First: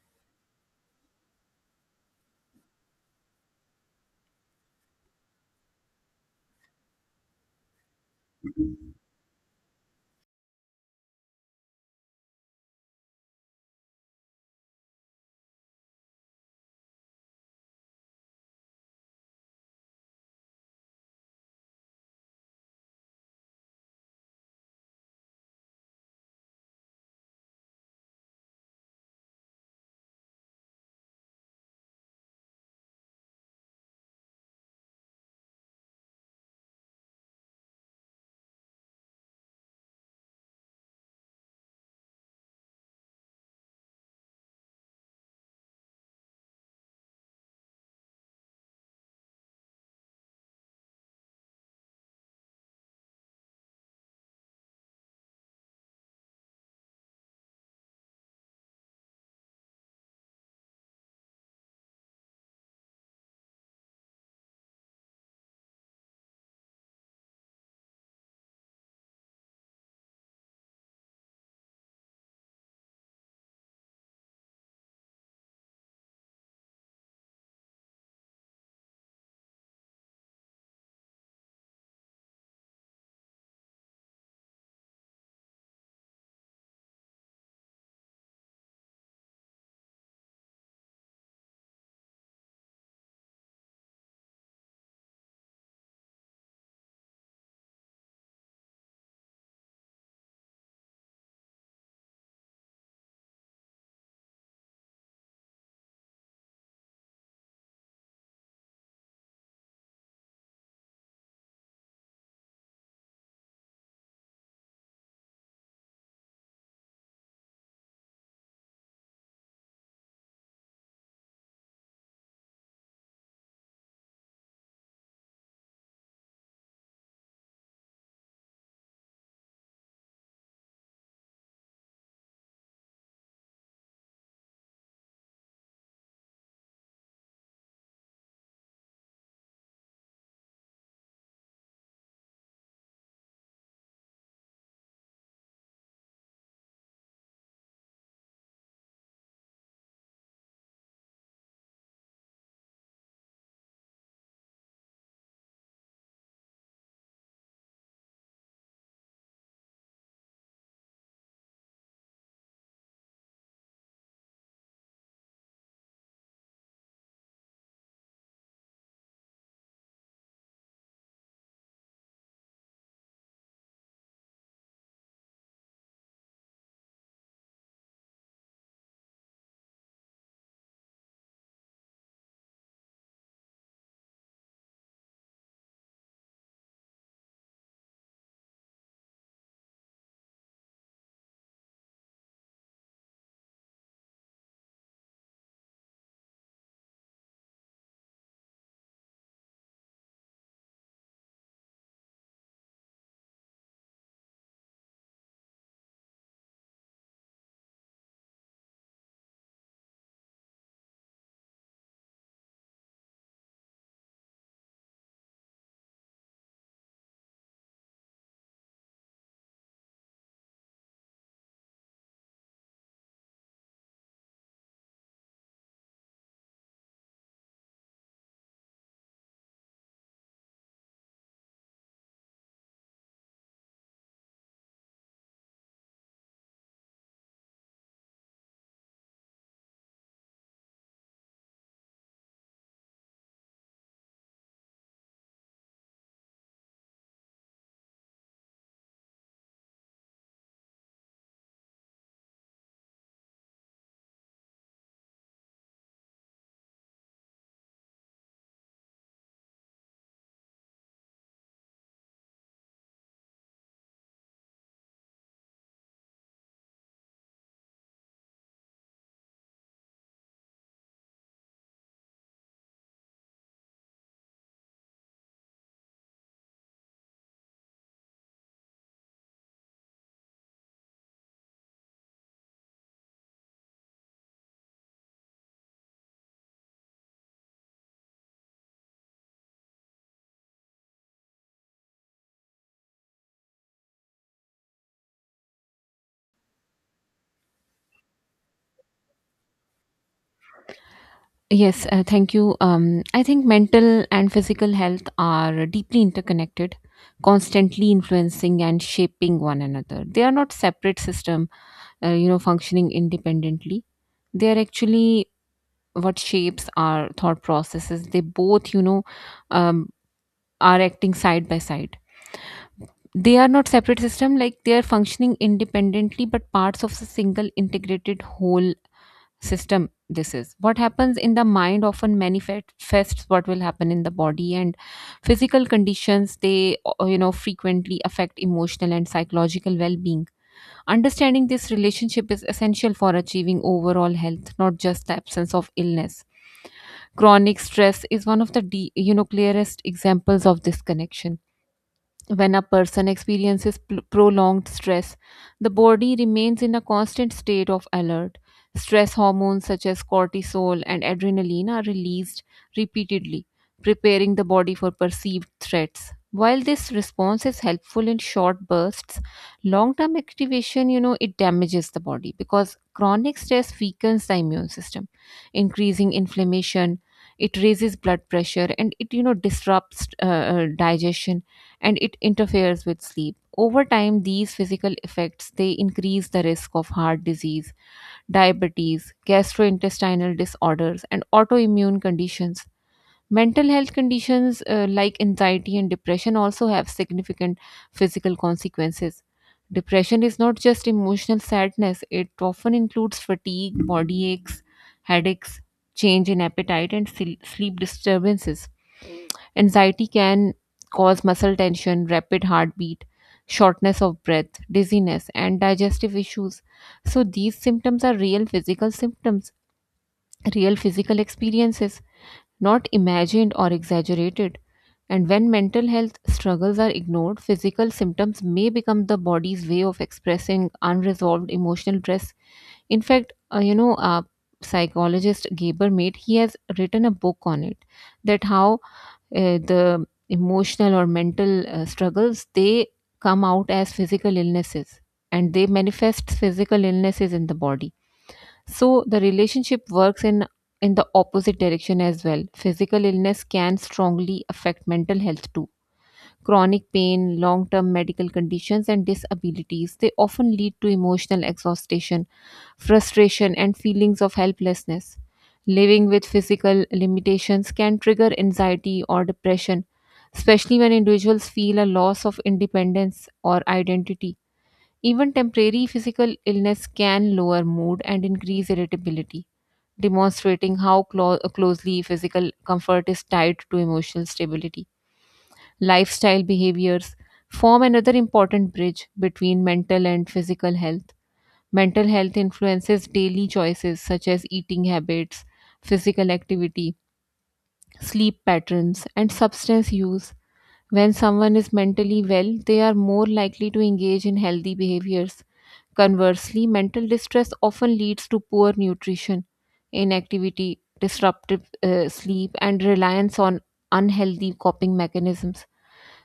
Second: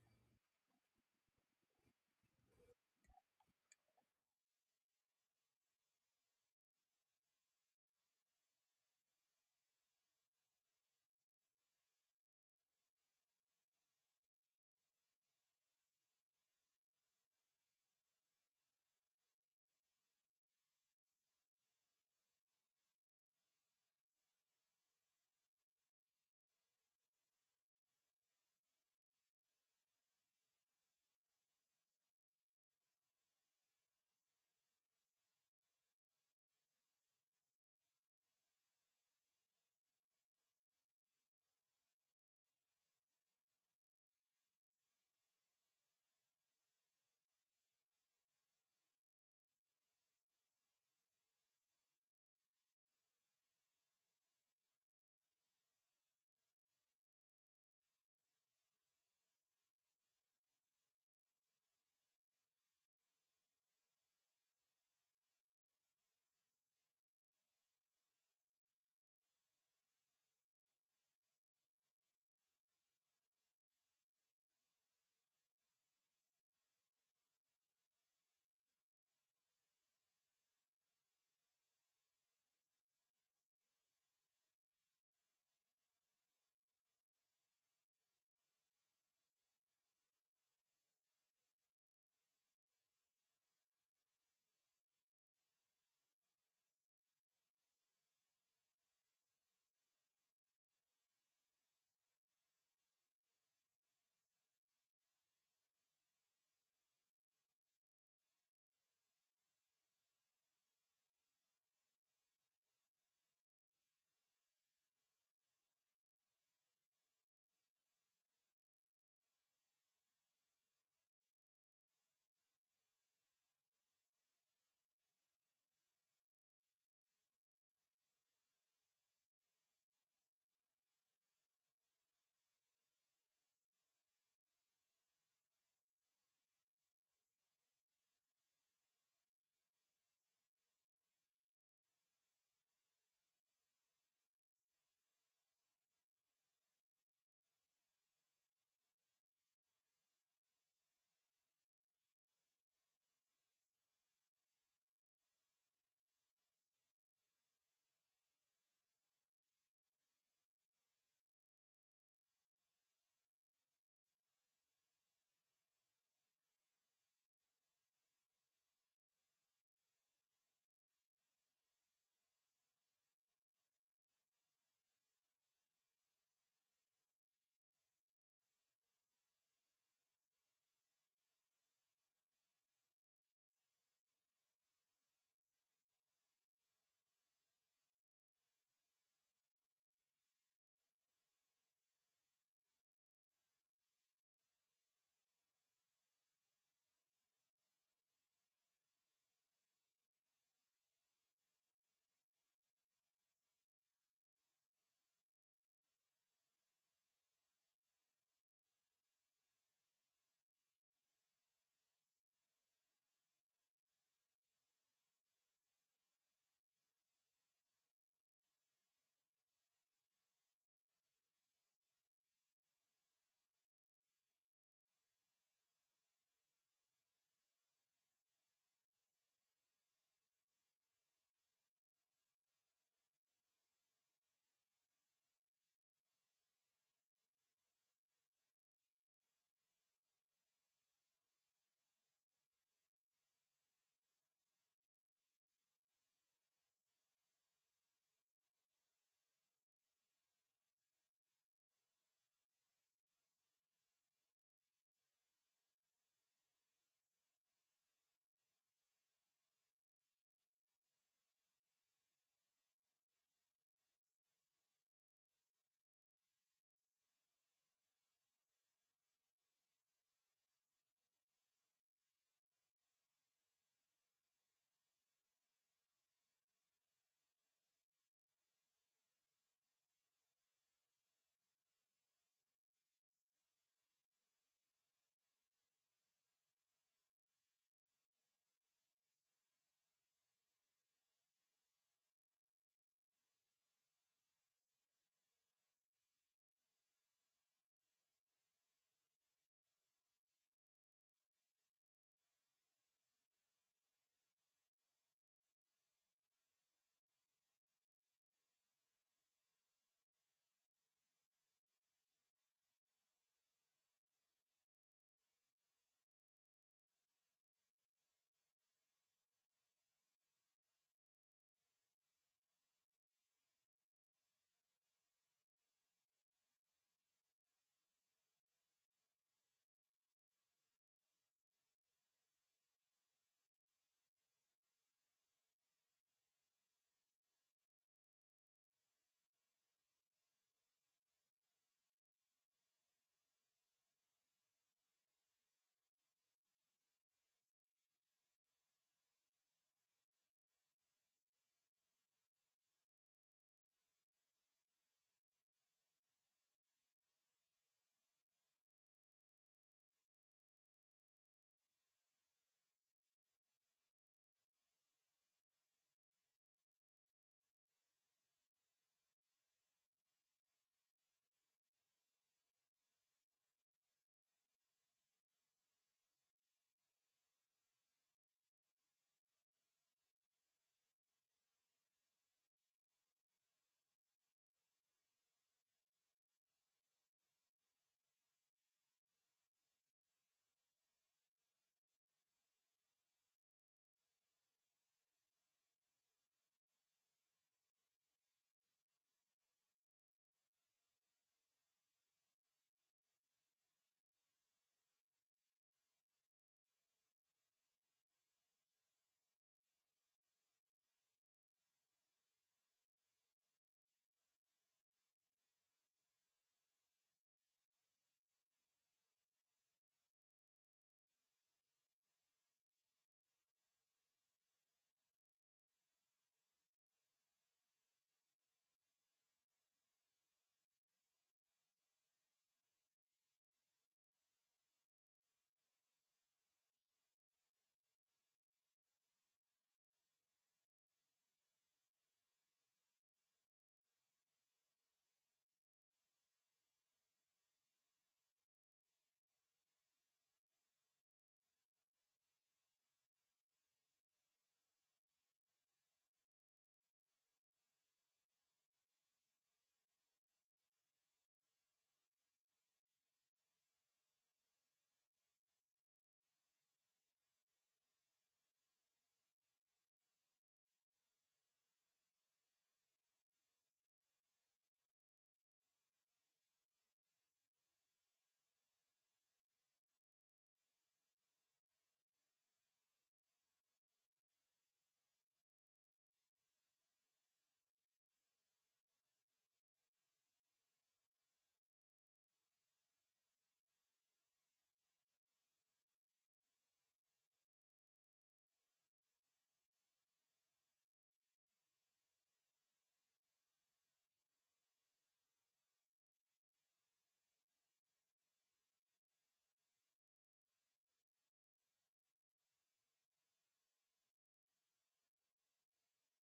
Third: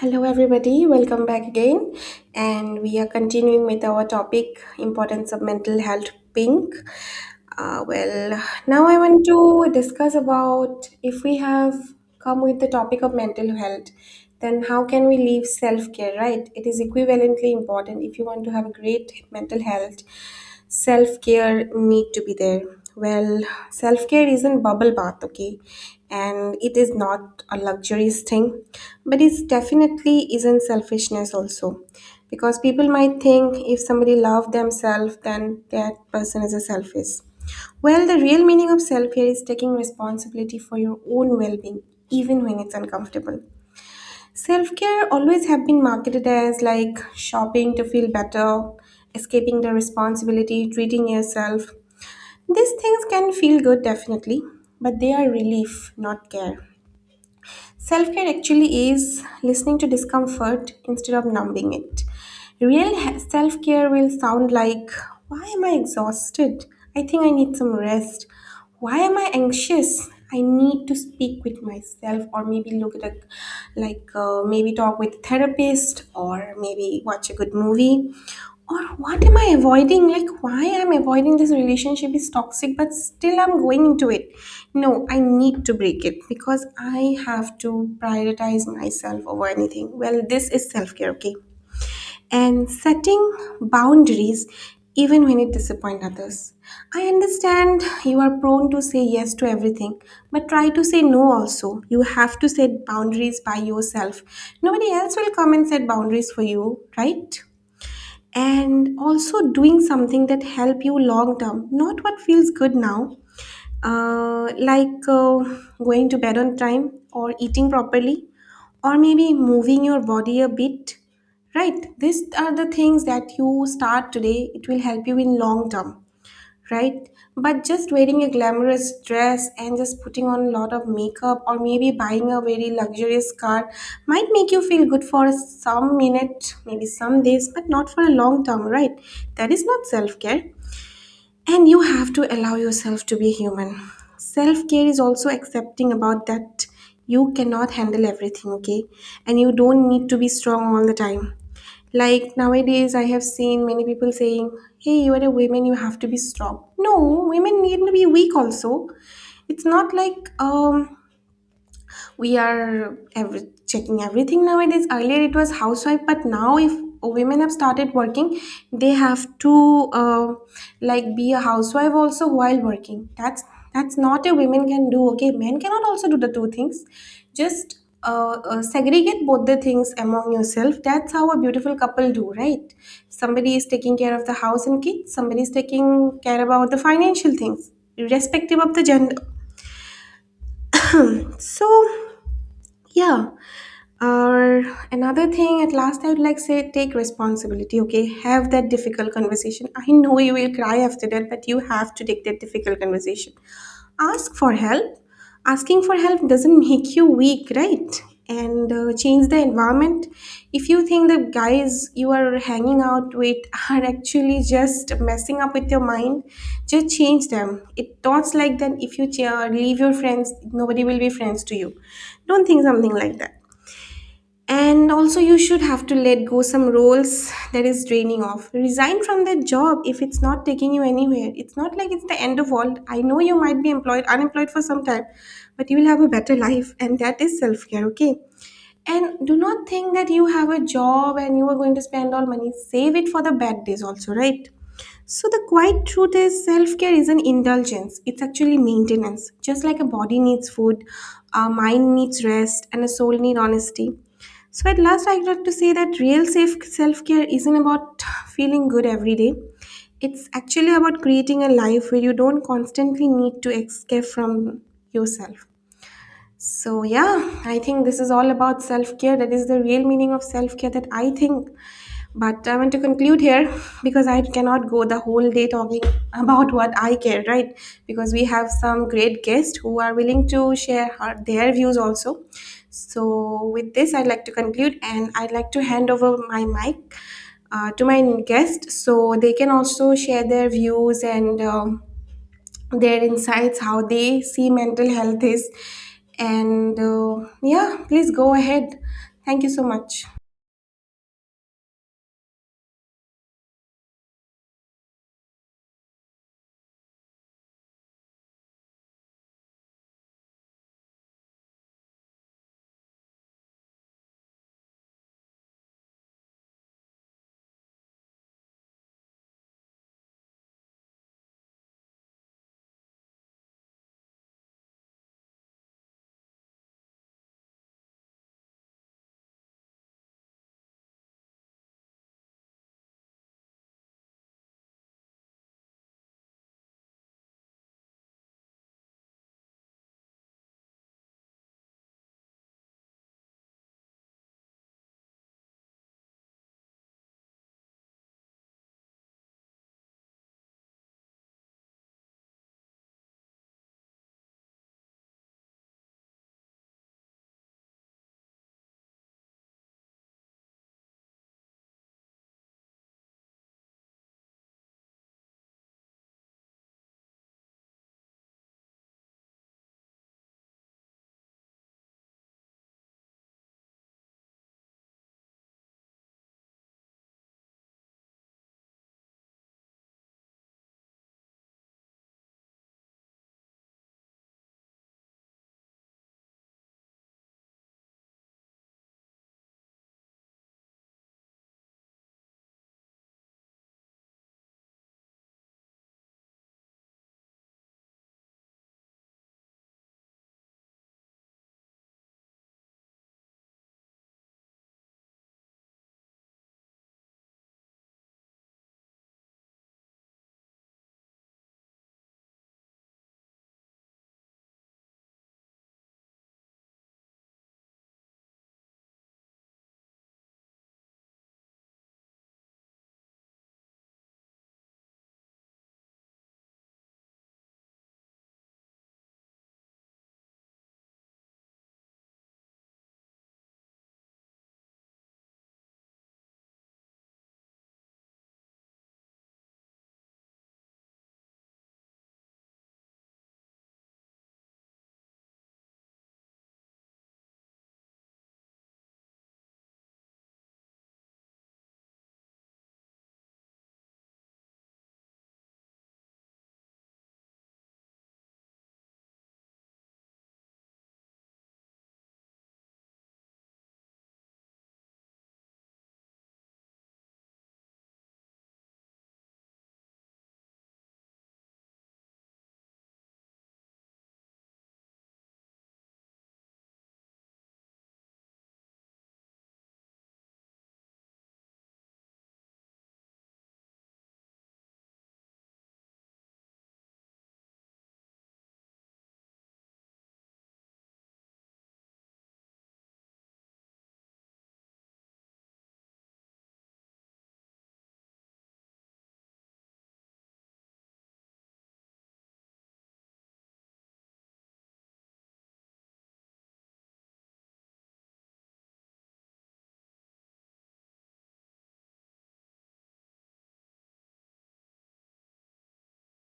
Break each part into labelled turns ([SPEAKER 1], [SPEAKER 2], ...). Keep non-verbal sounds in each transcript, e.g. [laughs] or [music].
[SPEAKER 1] Hello, everybody. Welcome back again, and we are continuing with our topic importance of mental health. Pink. Now I want to discuss about if we have come with the topic of mental health, then how can we leave self care, right? It is equivalently important if you want to have a great mental health, self care need to be there. Well, self care isn't bubble bath, okay? And it is not a luxurious thing, but it's definitely isn't selfishness also. Because people might think if somebody love themselves, then that person is a selfish well, the real meaning of self care is taking responsibility for your own well being, even when it's uncomfortable. Self care always have been marketed as like shopping to feel better, escaping the responsibility, treating yourself. These things can feel good, definitely, but they are relief, not care. Self care actually is listening to discomfort instead of numbing it. Real self care will sound like, why am I exhausted? I think I need some rest. Why am I anxious? I need to speak with myself, or maybe look at maybe talk with a therapist, or maybe watch a good movie or what am I avoiding, like why I'm avoiding this relationship is toxic but still I'm going into it. No, I need to break it because I have to prioritize myself over anything. Well, this is self-care, okay? And setting boundaries even when it disappoint others. I understand you are prone to say yes to everything, but try to say no also. You have to set boundaries by yourself. Nobody else will come and set boundaries for you, right? And also doing something that help you long term, not what feels good now. uh, like uh, Going to bed on time or eating properly or maybe moving your body a bit, right? These are the things that you start today, it will help you in long term, right? But just wearing a glamorous dress and just putting on a lot of makeup or maybe buying a very luxurious car might make you feel good for some minute, maybe some days, but not for a long term, right? That is not self care. And you have to allow yourself to be human. Self care is also accepting about that you cannot handle everything, okay? And you don't need to be strong all the time, like nowadays, I have seen many people saying, hey, you are a woman, you have to be strong. No, women need to be weak also. It's not like we are every, checking everything nowadays. Earlier it was housewife, but now if women have started working, they have to like be a housewife also while working. That's not a women can do, okay? Men cannot also do the two things. Just segregate both the things among yourself. That's how a beautiful couple do, right? Somebody is taking care of the house and kids, somebody is taking care about the financial things, irrespective of the gender. So, yeah. Or another thing, at last, I would like say take responsibility. Okay, have that difficult conversation. I know you will cry after that, but you have to take that difficult conversation. Ask for help. Asking for help doesn't make you weak, right? And change the environment. If you think the guys you are hanging out with [laughs] are actually just messing up with your mind, just change them. It thoughts like that. If you ch- leave your friends, nobody will be friends to you. Don't think something like that. And also, you should have to let go some roles that is draining off. Resign from that job if it's not taking you anywhere. It's not like it's the end of world. I know you might be unemployed for some time, but you will have a better life, and that is self care. Okay. And do not think that you have a job and you are going to spend all money. Save it for the bad days also, right? So, the quiet truth is self care isn't indulgence, it's actually maintenance. Just like a body needs food, a mind needs rest, and a soul needs honesty. So, at last, I'd like to say that real self care isn't about feeling good every day. It's actually about creating a life where you don't constantly need to escape from yourself. So, yeah, I think this is all about self care. That is the real meaning of self care that I think, but I want to conclude here because I cannot go the whole day talking [laughs] about what I care, right? Because we have some great guests who are willing to share their views also. So, with this, I'd like to conclude and I'd like to hand over my mic to my guest so they can also share their views and their insights, how they see mental health is. And yeah, please go ahead. Thank you so much.
[SPEAKER 2] Yes, thank you. I think mental and physical health are deeply interconnected, constantly influencing and shaping one another. They are not separate system, functioning independently. They are actually what shapes our thought processes. They both, um, are acting side by side. They are not separate system, like they are functioning independently, but parts of a single integrated whole system. This is what happens in the mind often manifests what will happen in the body, and physical conditions they frequently affect emotional and psychological well-being. Understanding this relationship is essential for achieving overall health, not just the absence of illness. Chronic stress is one of the clearest examples of this connection. When a person experiences prolonged stress, the body remains in a constant state of alert. Stress hormones such as cortisol and adrenaline are released repeatedly, preparing the body for perceived threats. While this response is helpful in short bursts, long-term activation, it damages the body, because chronic stress weakens the immune system, increasing inflammation. It raises blood pressure, and it, disrupts digestion, and it interferes with sleep. Over time, these physical effects they increase the risk of heart disease, diabetes, gastrointestinal disorders, and autoimmune conditions. Mental health conditions like anxiety and depression also have significant physical consequences. Depression is not just emotional sadness, it often includes fatigue, body aches, headaches, change in appetite, and sleep disturbances. Anxiety can cause muscle tension, rapid heartbeat, shortness of breath, dizziness, and digestive issues. So, these symptoms are real physical symptoms, real physical experiences, not imagined or exaggerated. And when mental health struggles are ignored, physical symptoms may become the body's way of expressing unresolved emotional stress. In fact, psychologist Gaber Mate, he has written a book on it, that how the emotional or mental struggles they come out as physical illnesses, and they manifest physical illnesses in the body. So the relationship works in the opposite direction as well. Physical illness can strongly affect mental health too. Chronic pain, long term medical conditions, and disabilities, they often lead to emotional exhaustion, frustration, and feelings of helplessness. Living with physical limitations can trigger anxiety or depression, especially when individuals feel a loss of independence or identity. Even temporary physical illness can lower mood and increase irritability, demonstrating how closely physical comfort is tied to emotional stability. Lifestyle behaviors form another important bridge between mental and physical health. Mental health influences daily choices such as eating habits, physical activity, sleep patterns, and substance use. When someone is mentally well, they are more likely to engage in healthy behaviors. Conversely, mental distress often leads to poor nutrition, inactivity, disruptive sleep, and reliance on unhealthy coping mechanisms.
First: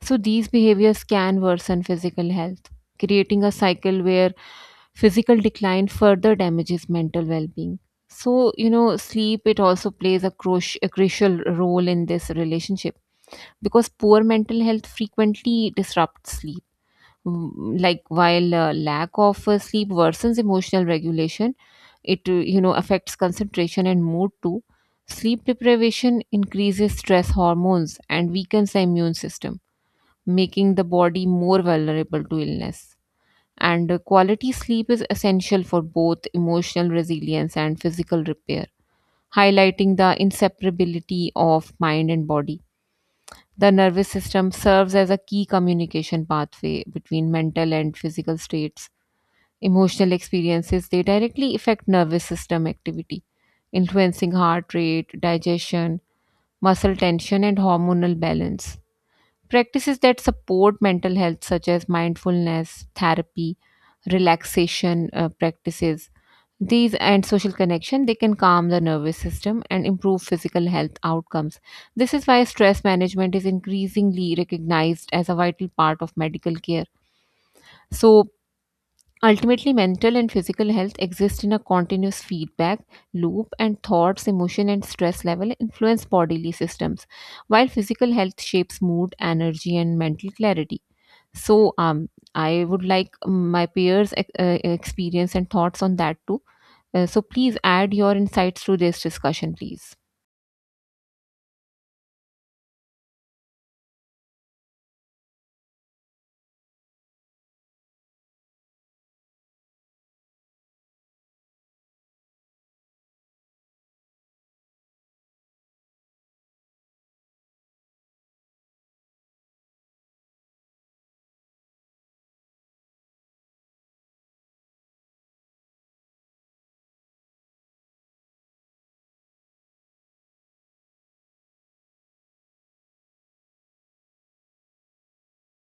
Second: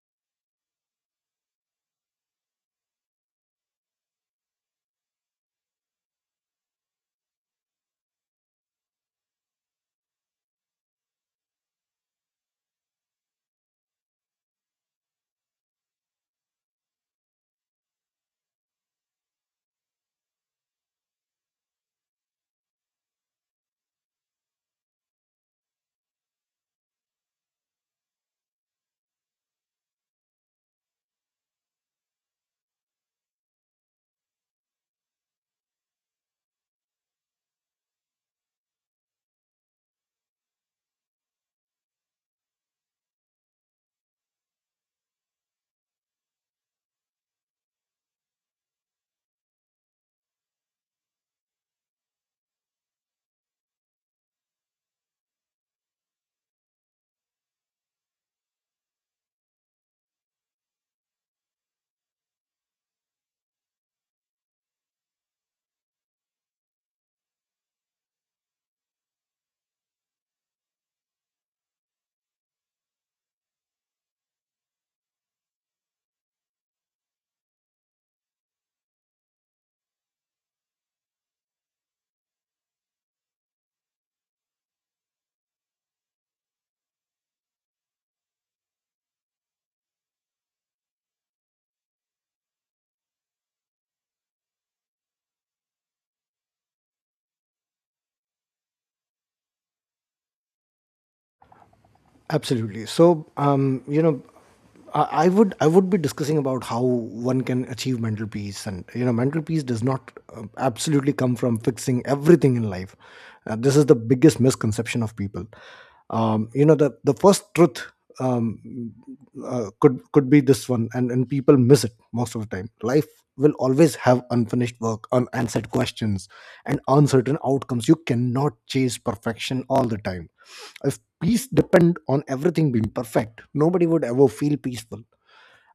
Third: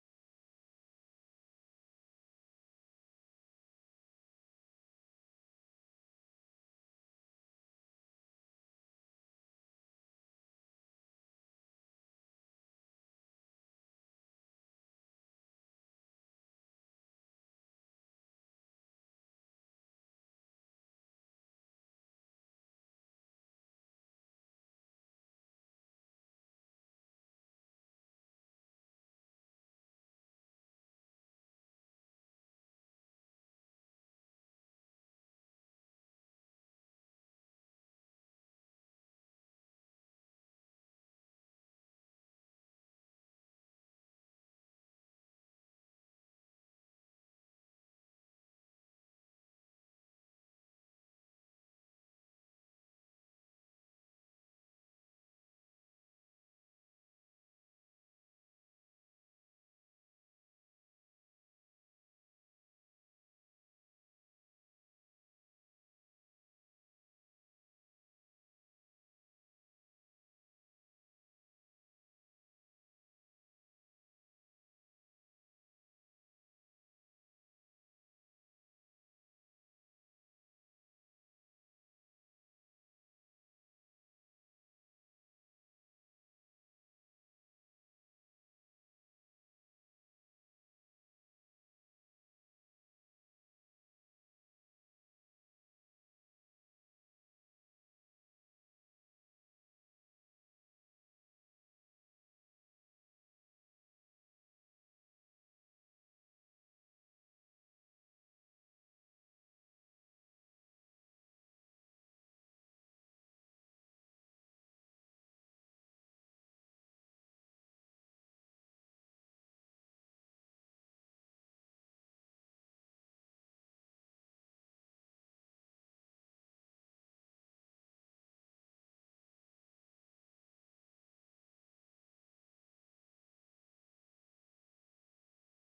[SPEAKER 2] So these behaviors can worsen physical health, creating a cycle where physical decline further damages mental well-being. So, sleep it also plays a crucial role in this relationship, because poor mental health frequently disrupts sleep. Like while lack of sleep worsens emotional regulation, it affects concentration and mood too. Sleep deprivation increases stress hormones and weakens the immune system, making the body more vulnerable to illness. And quality sleep is essential for both emotional resilience and physical repair, highlighting the inseparability of mind and body. The nervous system serves as a key communication pathway between mental and physical states. Emotional experiences they directly affect nervous system activity, influencing heart rate, digestion, muscle tension, and hormonal balance. Practices that support mental health, such as mindfulness, therapy, relaxation practices, these and social connection, they can calm the nervous system and improve physical health outcomes. This is why stress management is increasingly recognized as a vital part of medical care. So, ultimately, mental and physical health exist in a continuous feedback loop, and thoughts, emotion, and stress level influence bodily systems, while physical health shapes mood, energy, and mental clarity. So I would like my peers experience and thoughts on that too. So please add your insights to this discussion, please.
[SPEAKER 3] Absolutely. I would I would be discussing about how one can achieve mental peace, and you know, mental peace does not absolutely come from fixing everything in life. This is the biggest misconception of people. The first truth um, could be this one, and people miss it most of the time. Life will always have unfinished work, unanswered questions, and uncertain outcomes. You cannot chase perfection all the time. If peace depend on everything being perfect, nobody would ever feel peaceful.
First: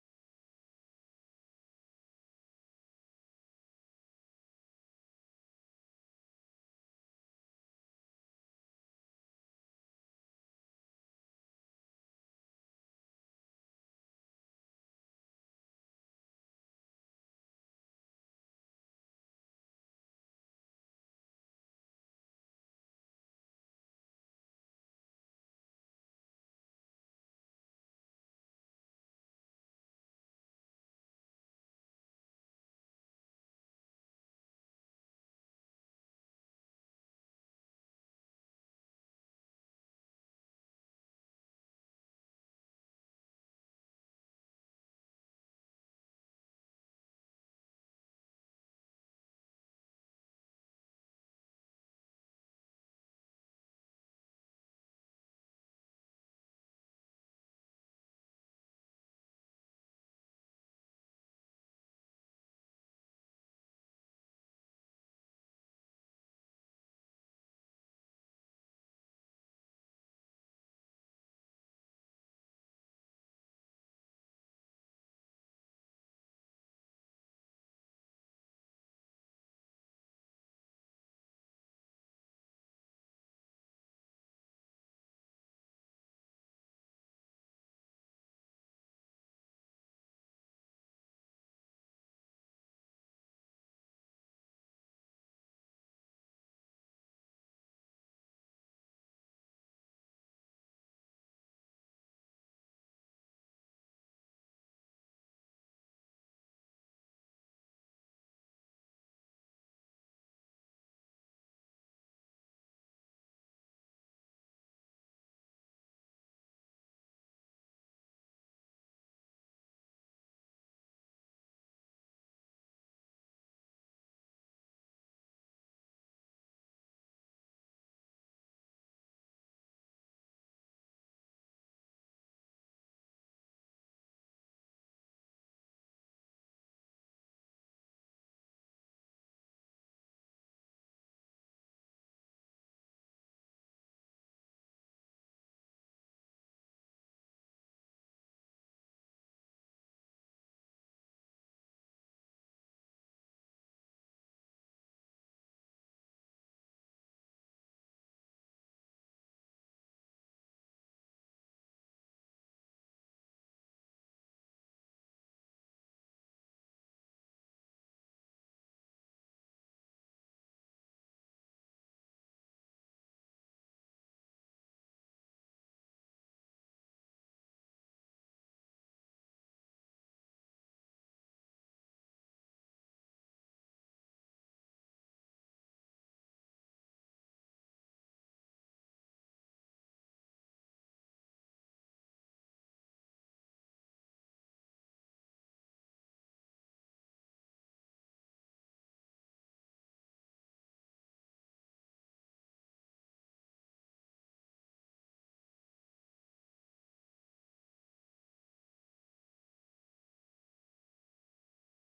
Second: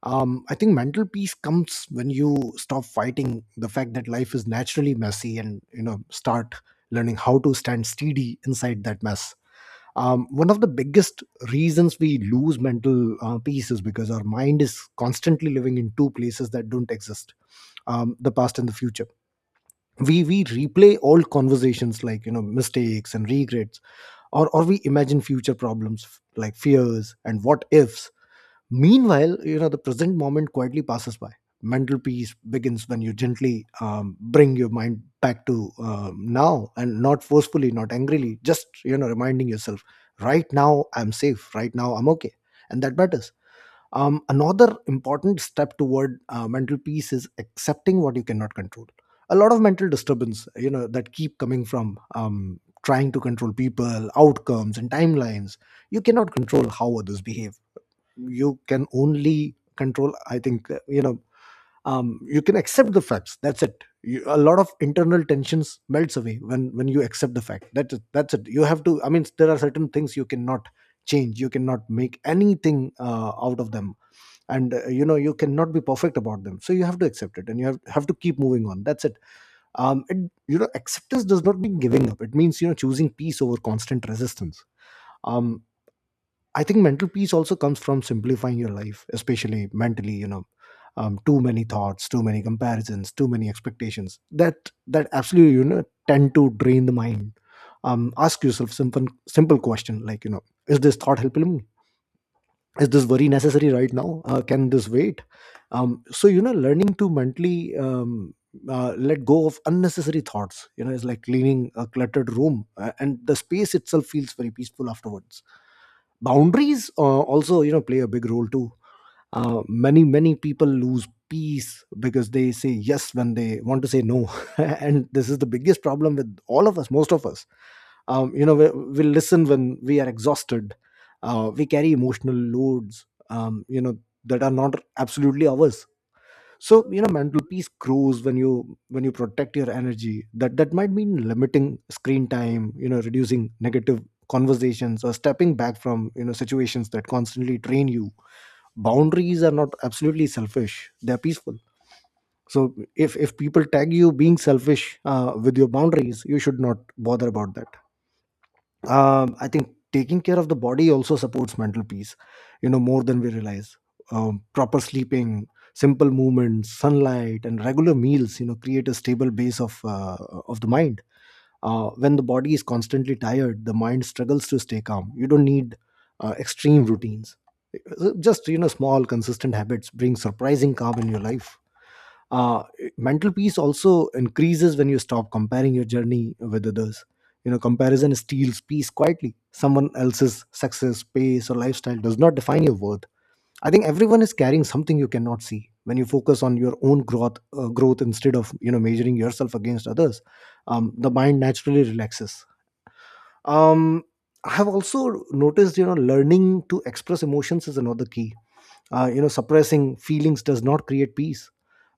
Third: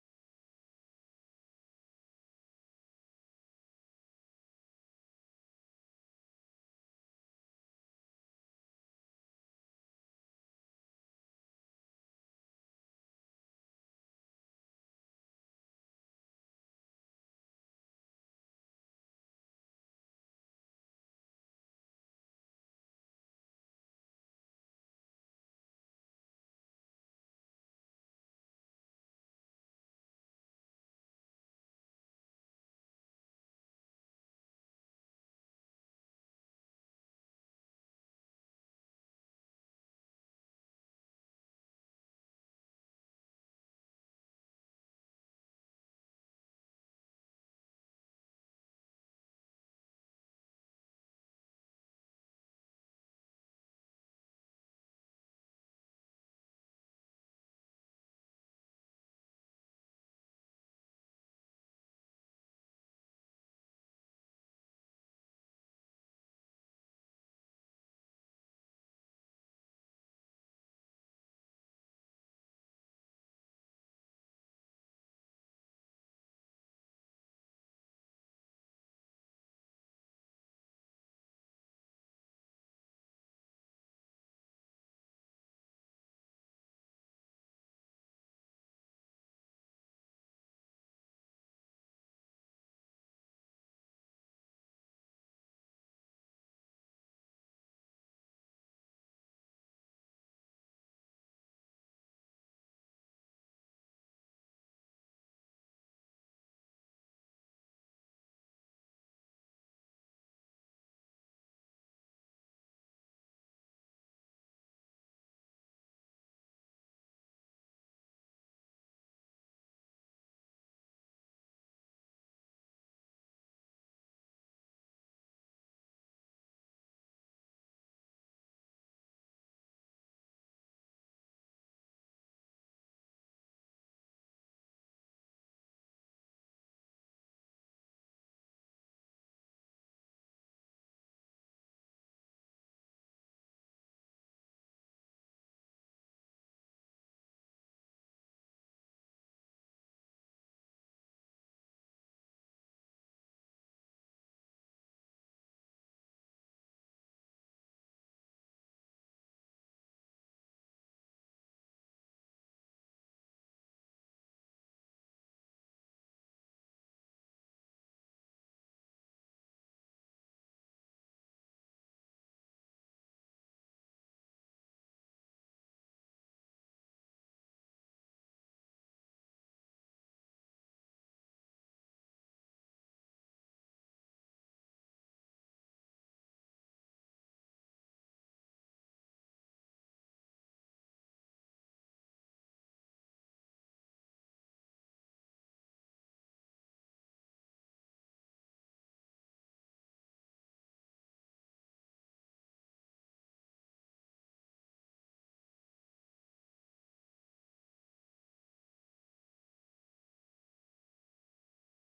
[SPEAKER 3] I think mental peace comes when you stop fighting the fact that life is naturally messy, and you know, start learning how to stand steady inside that mess. One of the biggest reasons we lose mental peace is because our mind is constantly living in two places that don't exist: the past and the future. We replay old conversations like you know mistakes and regrets, or we imagine future problems like fears and what ifs. Meanwhile, you know, the present moment quietly passes by. Mental peace begins when you gently bring your mind back to now, and not forcefully, not angrily, just, you know, reminding yourself, right now I'm safe, right now I'm okay. And that matters. Another important step toward mental peace is accepting what you cannot control. A lot of mental disturbance, you know, that keep coming from trying to control people, outcomes, and timelines. You cannot control how others behave. You can only control, I think, you can accept the facts, that's it. You, a lot of internal tensions melts away when you accept the fact that that's it. You have to, I mean, there are certain things you cannot change, you cannot make anything out of them. And you know, you cannot be perfect about them, so you have to accept it, and you have to keep moving on, that's it. um it, you know, acceptance does not mean giving up, it means you know choosing peace over constant resistance. um I think mental peace also comes from simplifying your life, especially mentally. You know, too many thoughts, too many comparisons, too many expectations. That absolutely you know tend to drain the mind. Ask yourself simple question, like you know, is this thought helping me? Is this very necessary right now, can this wait? So you know, learning to mentally let go of unnecessary thoughts, you know, is like cleaning a cluttered room, and the space itself feels very peaceful afterwards. Boundaries also, you know, play a big role too. Many people lose peace because they say yes when they want to say no, [laughs] and this is the biggest problem with all of us, most of us. You know, we listen when we are exhausted, we carry emotional loads, you know, that are not absolutely ours. So you know, mental peace grows when you protect your energy. That might mean limiting screen time, you know, reducing negative conversations, or stepping back from you know situations that constantly drain you. Boundaries are not absolutely selfish, they're peaceful. So if people tag you being selfish with your boundaries, you should not bother about that. I think taking care of the body also supports mental peace, you know, more than we realize. Proper sleeping, simple movements, sunlight, and regular meals, you know, create a stable base of the mind. When the body is constantly tired, the mind struggles to stay calm. You don't need extreme routines. Just you know, small consistent habits bring surprising calm in your life. uh, Mental peace also increases when you stop comparing your journey with others. You know, comparison steals peace quietly. Someone else's success, pace, or lifestyle does not define your worth. I think everyone is carrying something you cannot see. When you focus on your own growth, growth instead of you know measuring yourself against others, the mind naturally relaxes. Um, I have also noticed, you know, learning to express emotions is another key. You know, suppressing feelings does not create peace.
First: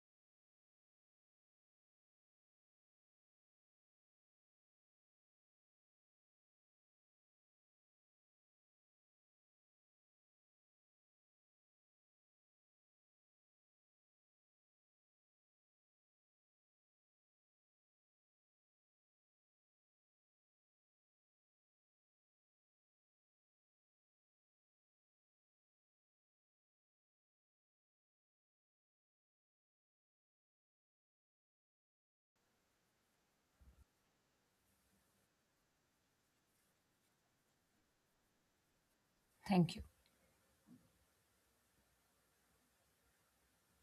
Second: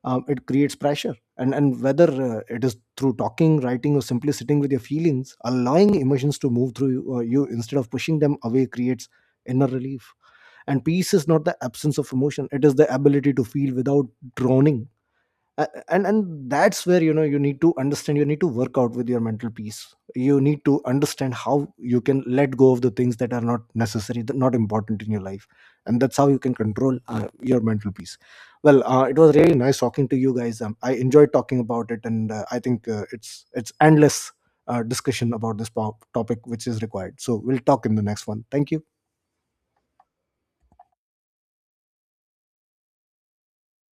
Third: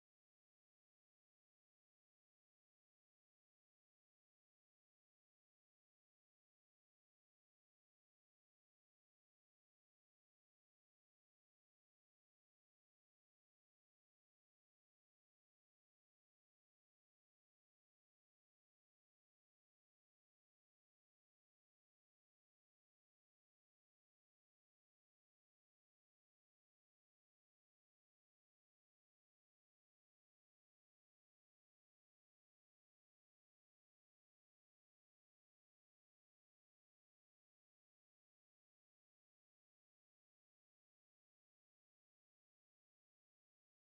[SPEAKER 3] It creates pressure, and whether it is through talking, writing, or simply sitting with your feelings, allowing emotions to move through you, instead of pushing them away creates inner relief. And peace is not the absence of emotion, it is the ability to feel without drowning. A- and that's where you know, you need to understand, you need to work out with your mental peace. You need to understand how you can let go of the things that are not necessary, that not important in your life. And that's how you can control your mental peace. Well, it was really nice talking to you guys. I enjoyed talking about it, and I think it's endless discussion about this topic, which is required, so we'll talk in the next one. Thank you.